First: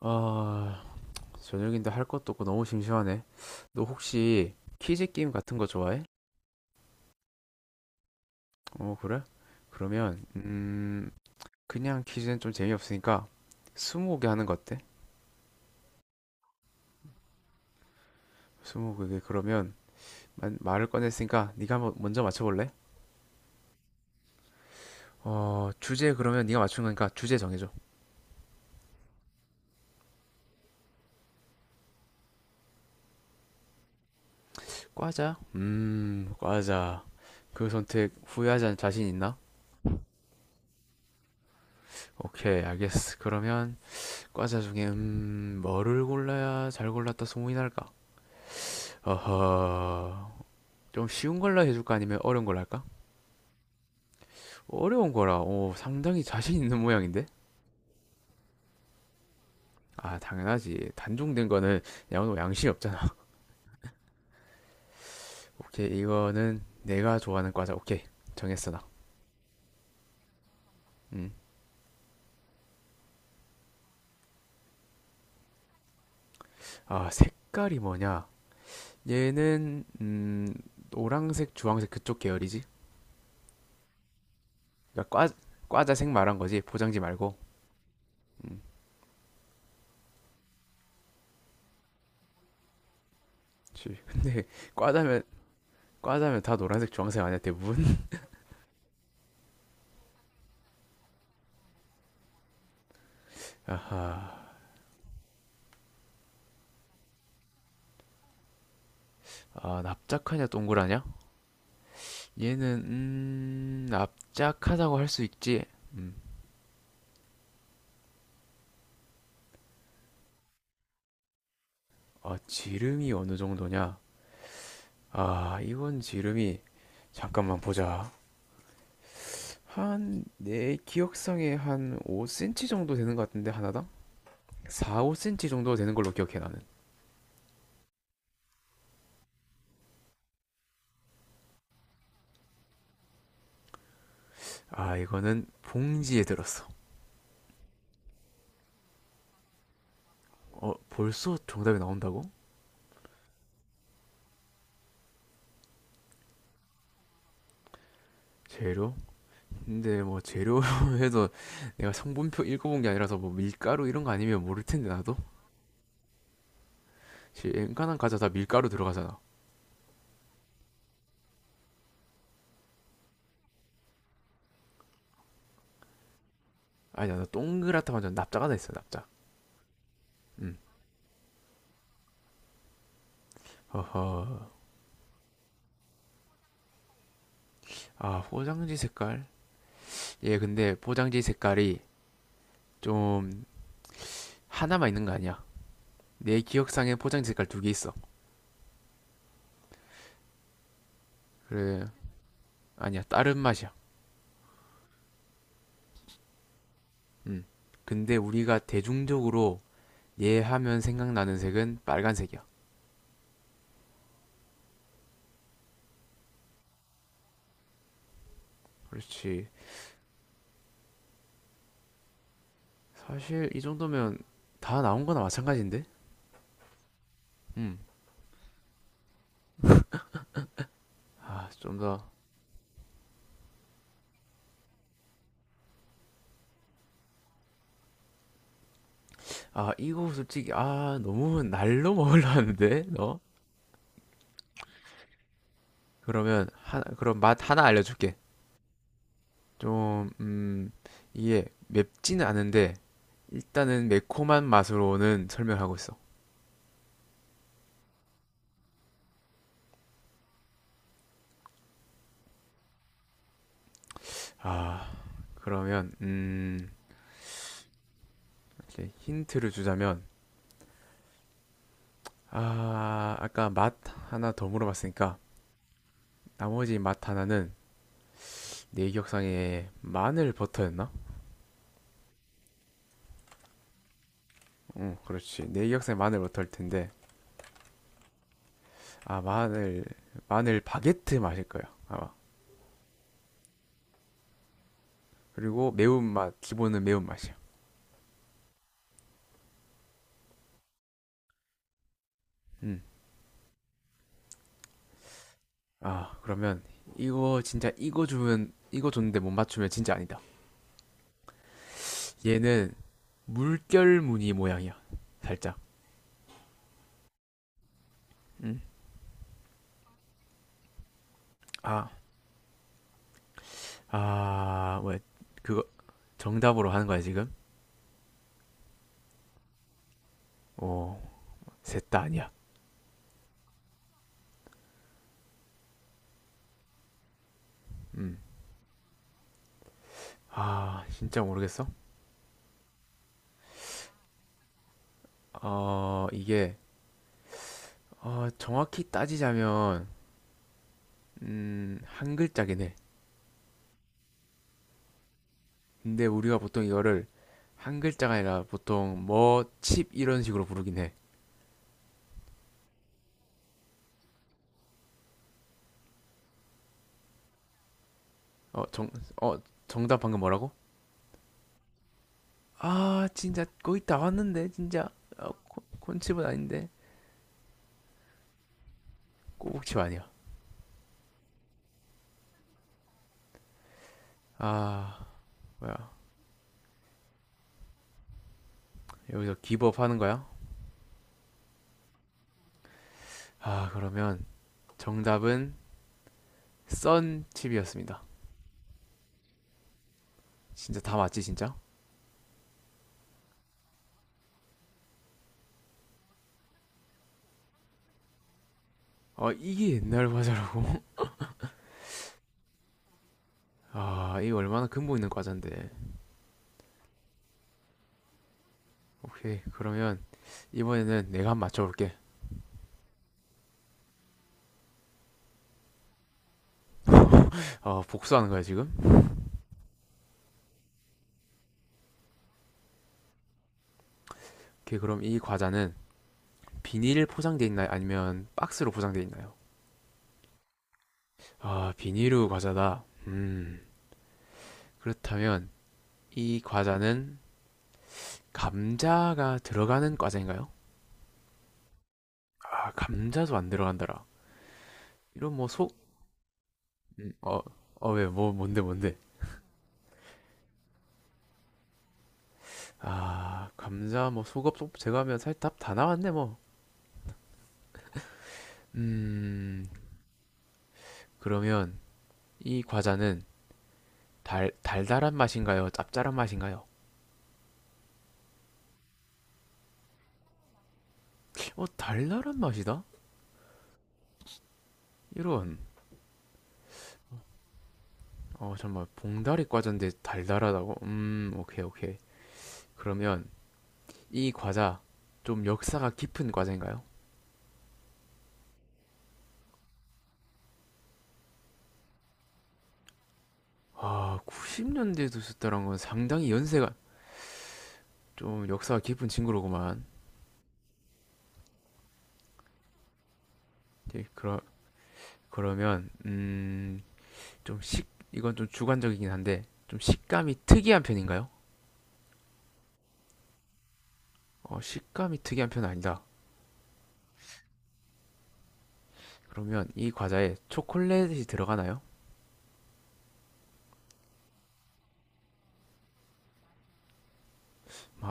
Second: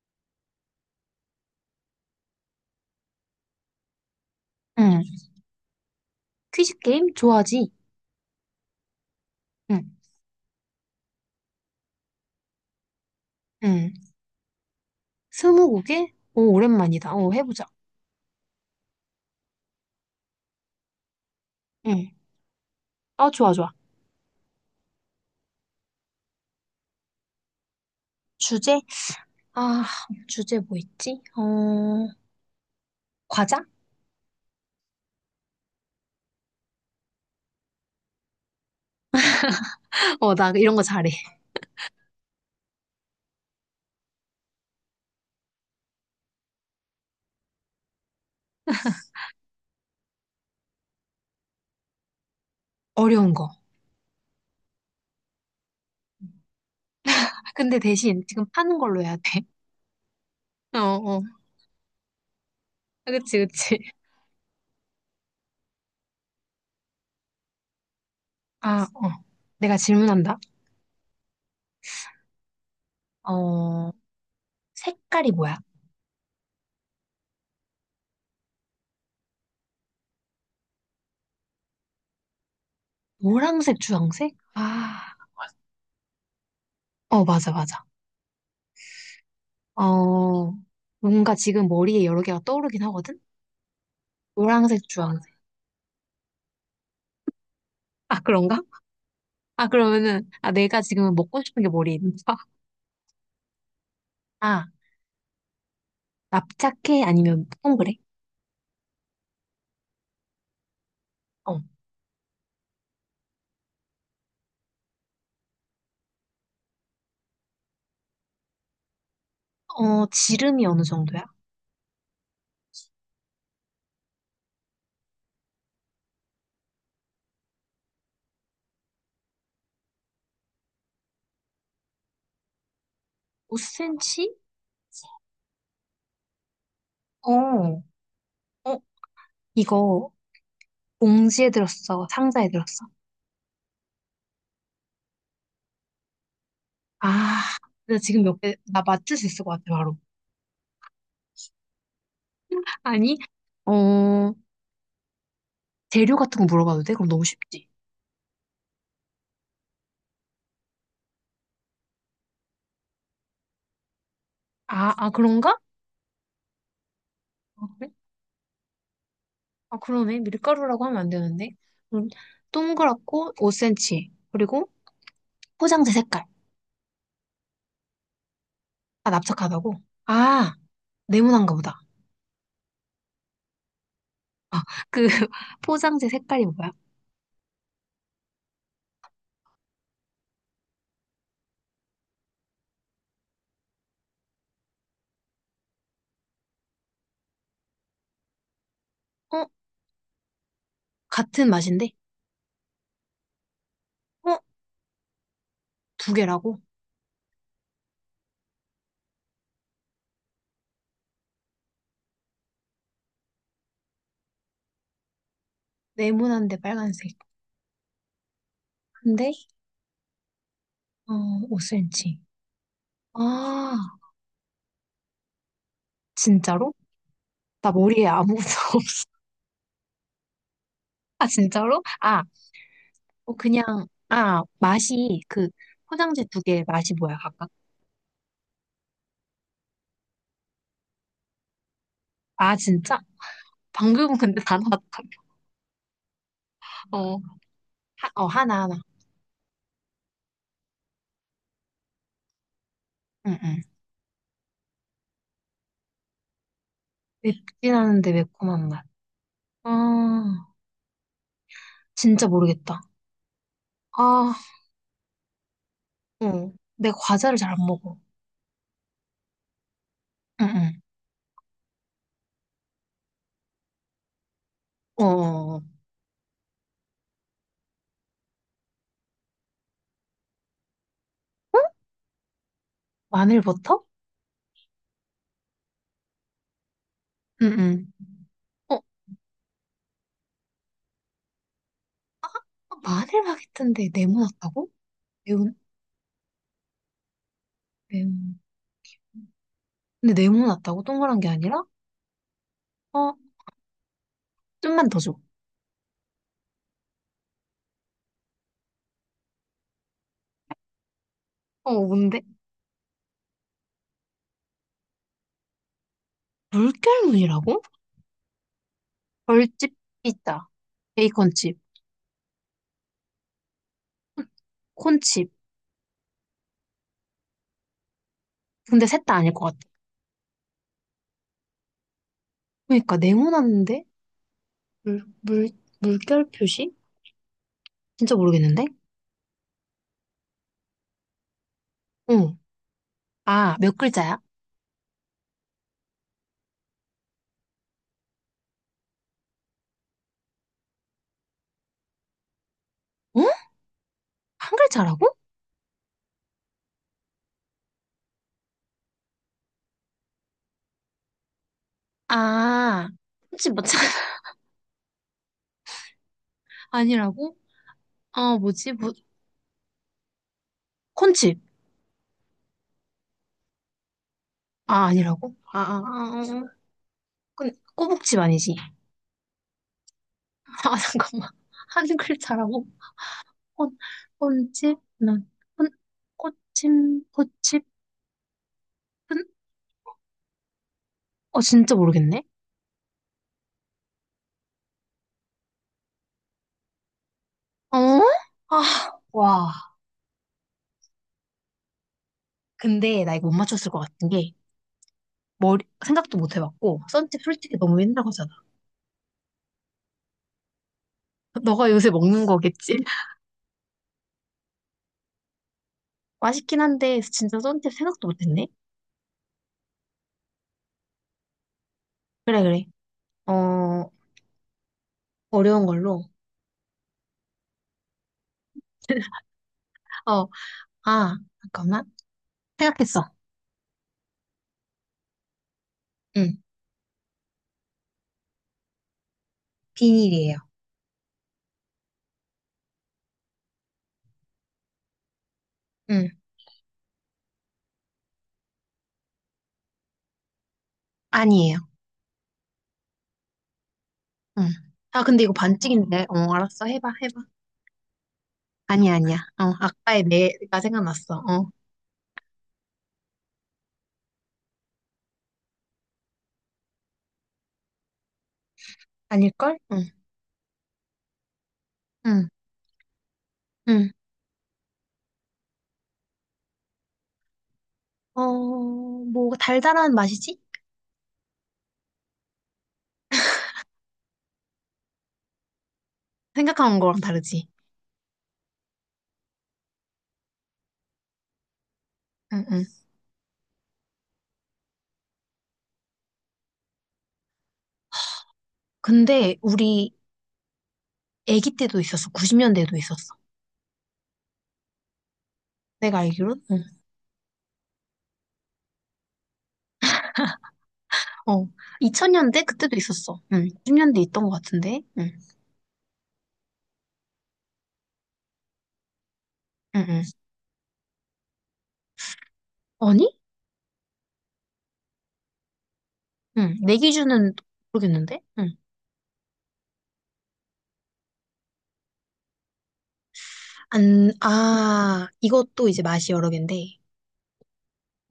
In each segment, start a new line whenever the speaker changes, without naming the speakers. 아, 저녁인데 할 것도 없고 너무 심심하네. 너 혹시
응.
퀴즈 게임 같은 거 좋아해?
퀴즈 게임 좋아하지?
어, 그래?
응.
그러면, 그냥 퀴즈는 좀 재미없으니까
응.
스무고개 하는 거 어때?
스무고개? 오, 오랜만이다. 오, 해보자.
스무고개 그러면 말을 꺼냈으니까 네가 한번
응.
먼저 맞춰볼래?
아, 좋아, 좋아.
어, 주제 그러면 네가 맞춘 거니까 주제 정해줘.
주제? 아, 주제 뭐 있지? 어, 과자?
과자? 과자. 그 선택 후회하지 않을 자신 있나?
어, 나 이런 거 잘해.
오케이, 알겠어. 그러면 과자 중에 뭐를 골라야 잘 골랐다 소문이 날까? 어허. 좀 쉬운 걸로 해줄까? 아니면 어려운 걸로 할까?
어려운 거.
어려운 거라, 오, 상당히 자신 있는 모양인데?
아, 근데 대신 지금 파는 걸로 해야 돼.
아,
어,
당연하지.
어.
단종된 거는 양호 양심이 없잖아.
아, 그치, 그치.
오케이, 이거는 내가 좋아하는 과자. 오케이, 정했어,
아,
나.
어. 내가 질문한다.
음.
어, 색깔이 뭐야?
아, 색깔이 뭐냐? 얘는, 노란색, 주황색 그쪽 계열이지?
노란색, 주황색? 아,
그러니까 과자색 말한 거지. 포장지
어,
말고.
맞아, 맞아. 어, 뭔가 지금 머리에 여러 개가 떠오르긴 하거든?
그치. 근데,
노란색,
과자면,
주황색.
과자면 다 노란색, 주황색 아니야, 대부분?
아, 그런가? 아, 그러면은, 아, 내가 지금 먹고 싶은 게 머리에 있는 거야?
아,
아, 납작해? 아니면 동그래?
납작하냐, 동그라냐?
어,
얘는 납작하다고 할 수 있지.
어, 지름이 어느 정도야?
아, 지름이 어느 정도냐? 아, 이건 지름이 잠깐만 보자. 한 내 기억상에 한 5cm 정도 되는 것 같은데 하나당?
5cm?
4, 5cm 정도 되는 걸로 기억해 나는.
어, 어, 이거 봉지에 들었어? 상자에 들었어?
아, 이거는 봉지에 들었어.
아, 나 지금 몇 개, 나 맞출 수 있을 것 같아, 바로.
어, 벌써 정답이 나온다고?
아니, 어, 재료 같은 거 물어봐도 돼? 그럼 너무 쉽지.
재료? 근데 뭐 재료 해도 내가 성분표 읽어본 게 아니라서 뭐 밀가루 이런 거 아니면 모를 텐데
아, 아,
나도.
그런가? 아, 그래?
웬간한 과자 다 밀가루 들어가잖아.
아, 그러네. 밀가루라고 하면 안 되는데. 음, 동그랗고 5cm. 그리고 포장재 색깔.
아니, 나 동그랗다 완전 납작 하나 있어 납작.
아, 납작하다고? 아,
음.
네모난가 보다.
허허.
아, 그 포장재 색깔이 뭐야?
아, 포장지 색깔. 얘 근데 포장지 색깔이 좀 하나만 있는 거 아니야. 내 기억상에 포장지 색깔 두 개 있어.
어, 같은
그래.
맛인데?
아니야, 다른 맛이야.
어, 두 개라고?
음. 근데 우리가 대중적으로 얘 하면 생각나는 색은 빨간색이야.
네모난데 빨간색. 근데
그렇지.
어, 5cm.
사실 이
아,
정도면 다 나온 거나 마찬가지인데.
진짜로? 나 머리에 아무것도 없어. 아,
음아좀
진짜로?
더.
아, 어, 그냥 아, 맛이 그 포장재 두 개 맛이 뭐야, 각각?
아, 이거 솔직히 아 너무 날로 먹으려
아,
하는데
진짜?
너.
방금 근데 다 나왔다.
그러면 하,
어,
그럼 맛 하나
하,
알려줄게.
어, 하나 하나.
좀, 이게 맵지는 않은데
응, 응.
일단은 매콤한 맛으로는 설명하고 있어.
맵진 않은데 매콤한 맛. 아, 진짜 모르겠다. 아,
아, 그러면
응. 내가 과자를 잘 안 먹어.
이제 힌트를 주자면
응응.
아, 아까 맛 하나 더
어,
물어봤으니까
어, 어.
나머지 맛 하나는 내 기억상에 마늘 버터였나?
마늘 버터?
응, 그렇지. 내 기억상에 마늘 버터일 텐데
응응. 어,
아, 마늘 바게트 맛일 거야 아마.
마늘 바게트인데 네모났다고? 매운,
그리고 매운맛 기본은 매운맛이야.
매운. 근데 네모났다고? 동그란 게 아니라?
음.
어, 좀만 더 줘.
아, 그러면 이거 줬는데 못 맞추면 진짜 아니다.
어, 뭔데?
얘는 물결 무늬 모양이야. 살짝.
물결무늬라고?
음.
벌집 피자, 베이컨칩,
아, 아, 뭐야?
콘칩.
그거 정답으로 하는 거야, 지금?
근데 셋 다 아닐 것 같아.
어, 셋다 아니야.
그러니까 네모났는데? 물, 물, 물결 표시? 진짜
음.
모르겠는데?
아, 진짜 모르겠어.
응. 아, 몇 글자야?
어, 이게 정확히 따지자면 한 글자긴 해.
어? 한 글자라고?
근데 우리가 보통 이거를 한 글자가 아니라 보통 뭐 칩 이런 식으로 부르긴 해.
아, 콘칩 뭐 아니라고? 아,
어,
뭐지?
정,
뭐,
어, 정답 방금 뭐라고?
콘칩.
아, 진짜 거의 다 왔는데
아,
진짜. 아,
아니라고? 아, 아,
콘칩은
아, 아.
아닌데
콘, 꼬북칩 아니지?
꼬북칩 아니야.
아, 잠깐만. 한 글자라고? 콘, 콘칩?
아,
난, 콘,
뭐야?
꽃침, 꽃칩? 은?
여기서 기법하는 거야?
어, 진짜 모르겠네?
아, 그러면 정답은
어?
썬칩이었습니다.
아, 와.
진짜 다 맞지 진짜?
근데 나 이거 못 맞췄을 것 같은 게, 머리, 생각도 못 해봤고, 썬팁 솔직히 너무 옛날 거잖아.
아, 이게 옛날 과자라고?
너가 요새 먹는 거겠지?
아, 이거 얼마나 근본 있는 과자인데.
맛있긴 한데, 진짜 썬팁 생각도 못 했네?
오케이, 그러면 이번에는 내가 한번 맞춰볼게.
그래, 그래. 어, 어려운 걸로.
어, 복수하는 거야 지금?
어, 아, 잠깐만. 생각했어.
오케이, 그럼 이 과자는
응.
비닐 포장돼 있나요? 아니면 박스로 포장돼 있나요?
비닐이에요.
아, 비닐우 과자다. 그렇다면
응.
이 과자는 감자가 들어가는 과자인가요?
아니에요.
아, 감자도 안 들어간다라.
응. 아, 근데 이거
이런 뭐 속,
반칙인데. 어, 알았어. 해봐, 해봐.
어, 어, 왜, 뭐, 뭔데,
아니야,
뭔데.
아니야. 어, 아까의 내가 생각났어. 어.
아, 감자, 뭐, 속업, 속, 제가 하면 살 답 다 나왔네, 뭐.
아닐걸?
음,
응.
그러면
응.
이 과자는
응.
달달한 맛인가요? 짭짤한 맛인가요?
어, 뭐, 달달한 맛이지?
어, 달달한 맛이다? 이런.
생각한 거랑 다르지.
어, 정말 봉다리 과자인데 달달하다고? 오케이, 오케이.
응, 응.
그러면 이 과자 좀 역사가 깊은 과자인가요?
근데 우리 아기 때도 있었어. 90년대에도 있었어.
아, 90년대에 두셨다는 건
내가
상당히
알기론? 응.
연세가 좀 역사가 깊은 친구로구만.
어. 2000년대? 그때도 있었어. 응. 90년대
이제
있던 것 같은데? 응.
그러면, 이건 좀 주관적이긴 한데, 좀
응, 응.
식감이 특이한 편인가요?
아니?
어, 식감이 특이한 편은 아니다.
응. 내 기준은 모르겠는데? 응.
그러면 이 과자에 초콜릿이 들어가나요?
안, 아, 이것도 이제 맛이 여러 개인데,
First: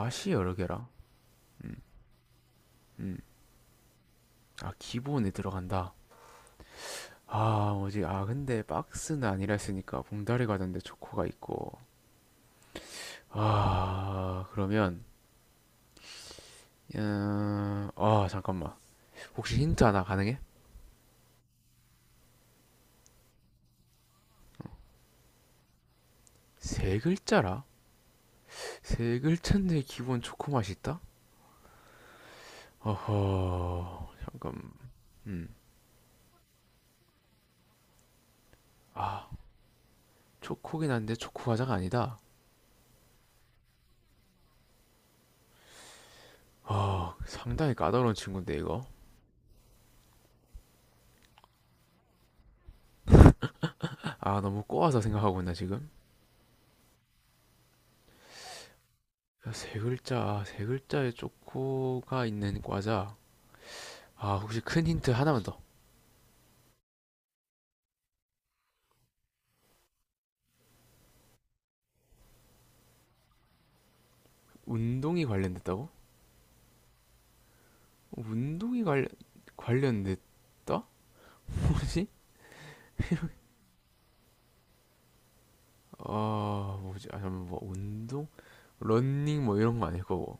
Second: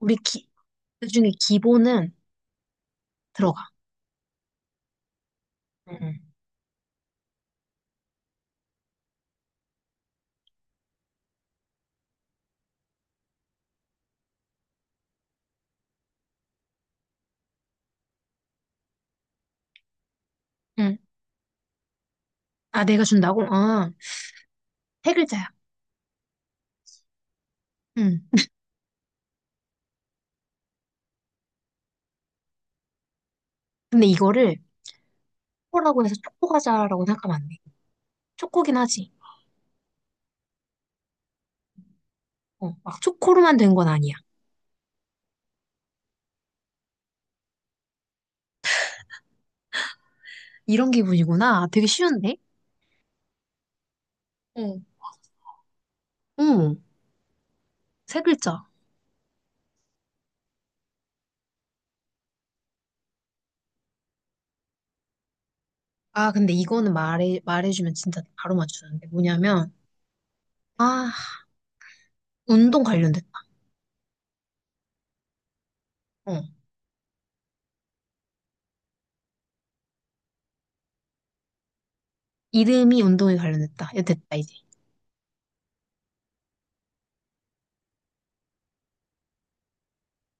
우리 기,
여러 개라.
그중에 기본은
음,
들어가.
아, 기본에 들어간다.
응, 응.
아, 뭐지? 아, 근데 박스는 아니라 했으니까 봉다리 과자인데 초코가 있고. 아, 그러면, 아, 잠깐만. 혹시 힌트 하나 가능해?
응. 아, 내가 준다고? 어, 세 글자야.
세 글자라?
응.
세 글자인데 기본 초코 맛이 있다?
근데
어허
이거를
잠깐. 음.
초코라고 해서 초코과자라고 생각하면 안 돼. 초코긴 하지.
초코긴 한데 초코 과자가 아니다.
어, 막 초코로만 된 건 아니야.
아 상당히 까다로운 친구인데 이거.
이런 기분이구나. 아, 되게 쉬운데?
아 너무
어.
꼬아서 생각하고 있나 지금.
응. 세 글자.
야, 세 글자에 초코가 있는 과자. 아 혹시 큰 힌트 하나만 더.
아, 근데 이거는 말해주면 진짜 바로 맞추는데. 뭐냐면, 아, 운동 관련됐다.
운동이 관련됐다고?
어.
운동이 관련됐다? 뭐지?
이름이 운동에 관련됐다. 이거 됐다, 이제.
아 뭐지? 아 잠깐 뭐 운동 런닝 뭐 이런 거 아닐 거고.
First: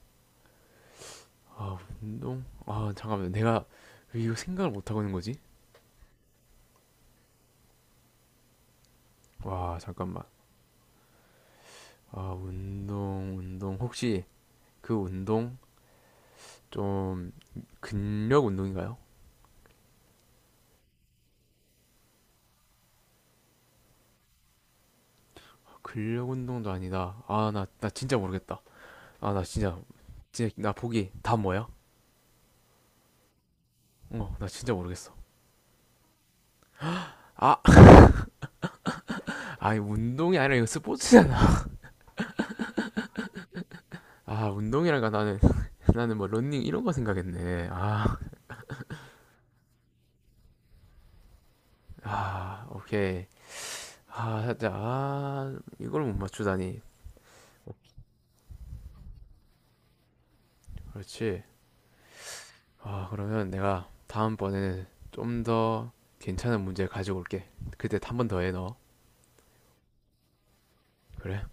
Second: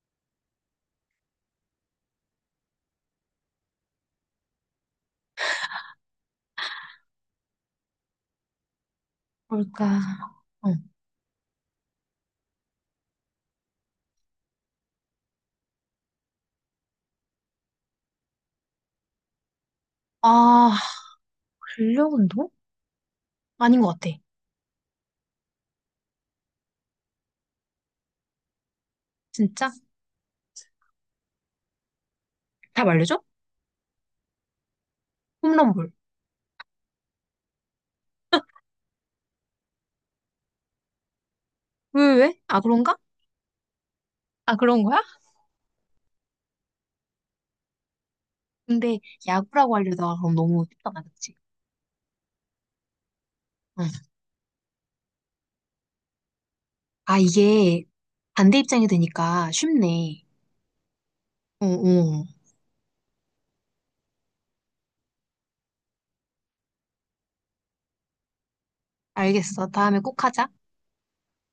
아, 운동? 아, 잠깐만. 내가 왜 이거 생각을 못 하고 있는 거지? 와,
뭘까?
잠깐만.
어.
아, 운동. 혹시 그 운동 좀 근력 운동인가요?
아, 근력 운동? 아닌 것 같아.
근력 운동도 아니다. 아, 나 진짜 모르겠다. 아,
진짜?
진짜, 나 보기 다 뭐야?
답 알려줘?
어, 나 진짜 모르겠어.
홈런볼.
아, 아니, 운동이 아니라 이거 스포츠잖아.
왜, 왜? 왜? 아, 그런가?
아,
아, 그런 거야?
운동이란가 나는, 나는 뭐 런닝 이런 거 생각했네. 아,
근데 야구라고 알려다가 그럼 너무 쉽잖아, 그치?
아, 오케이.
응.
아, 살짝, 아, 이걸 못 맞추다니.
아, 이게 반대 입장이 되니까 쉽네.
그렇지.
어, 어.
아, 그러면 내가 다음번에는 좀 더 괜찮은 문제 가지고 올게. 그때 한 번 더 해, 너.
알겠어. 다음에 꼭 하자.
그래?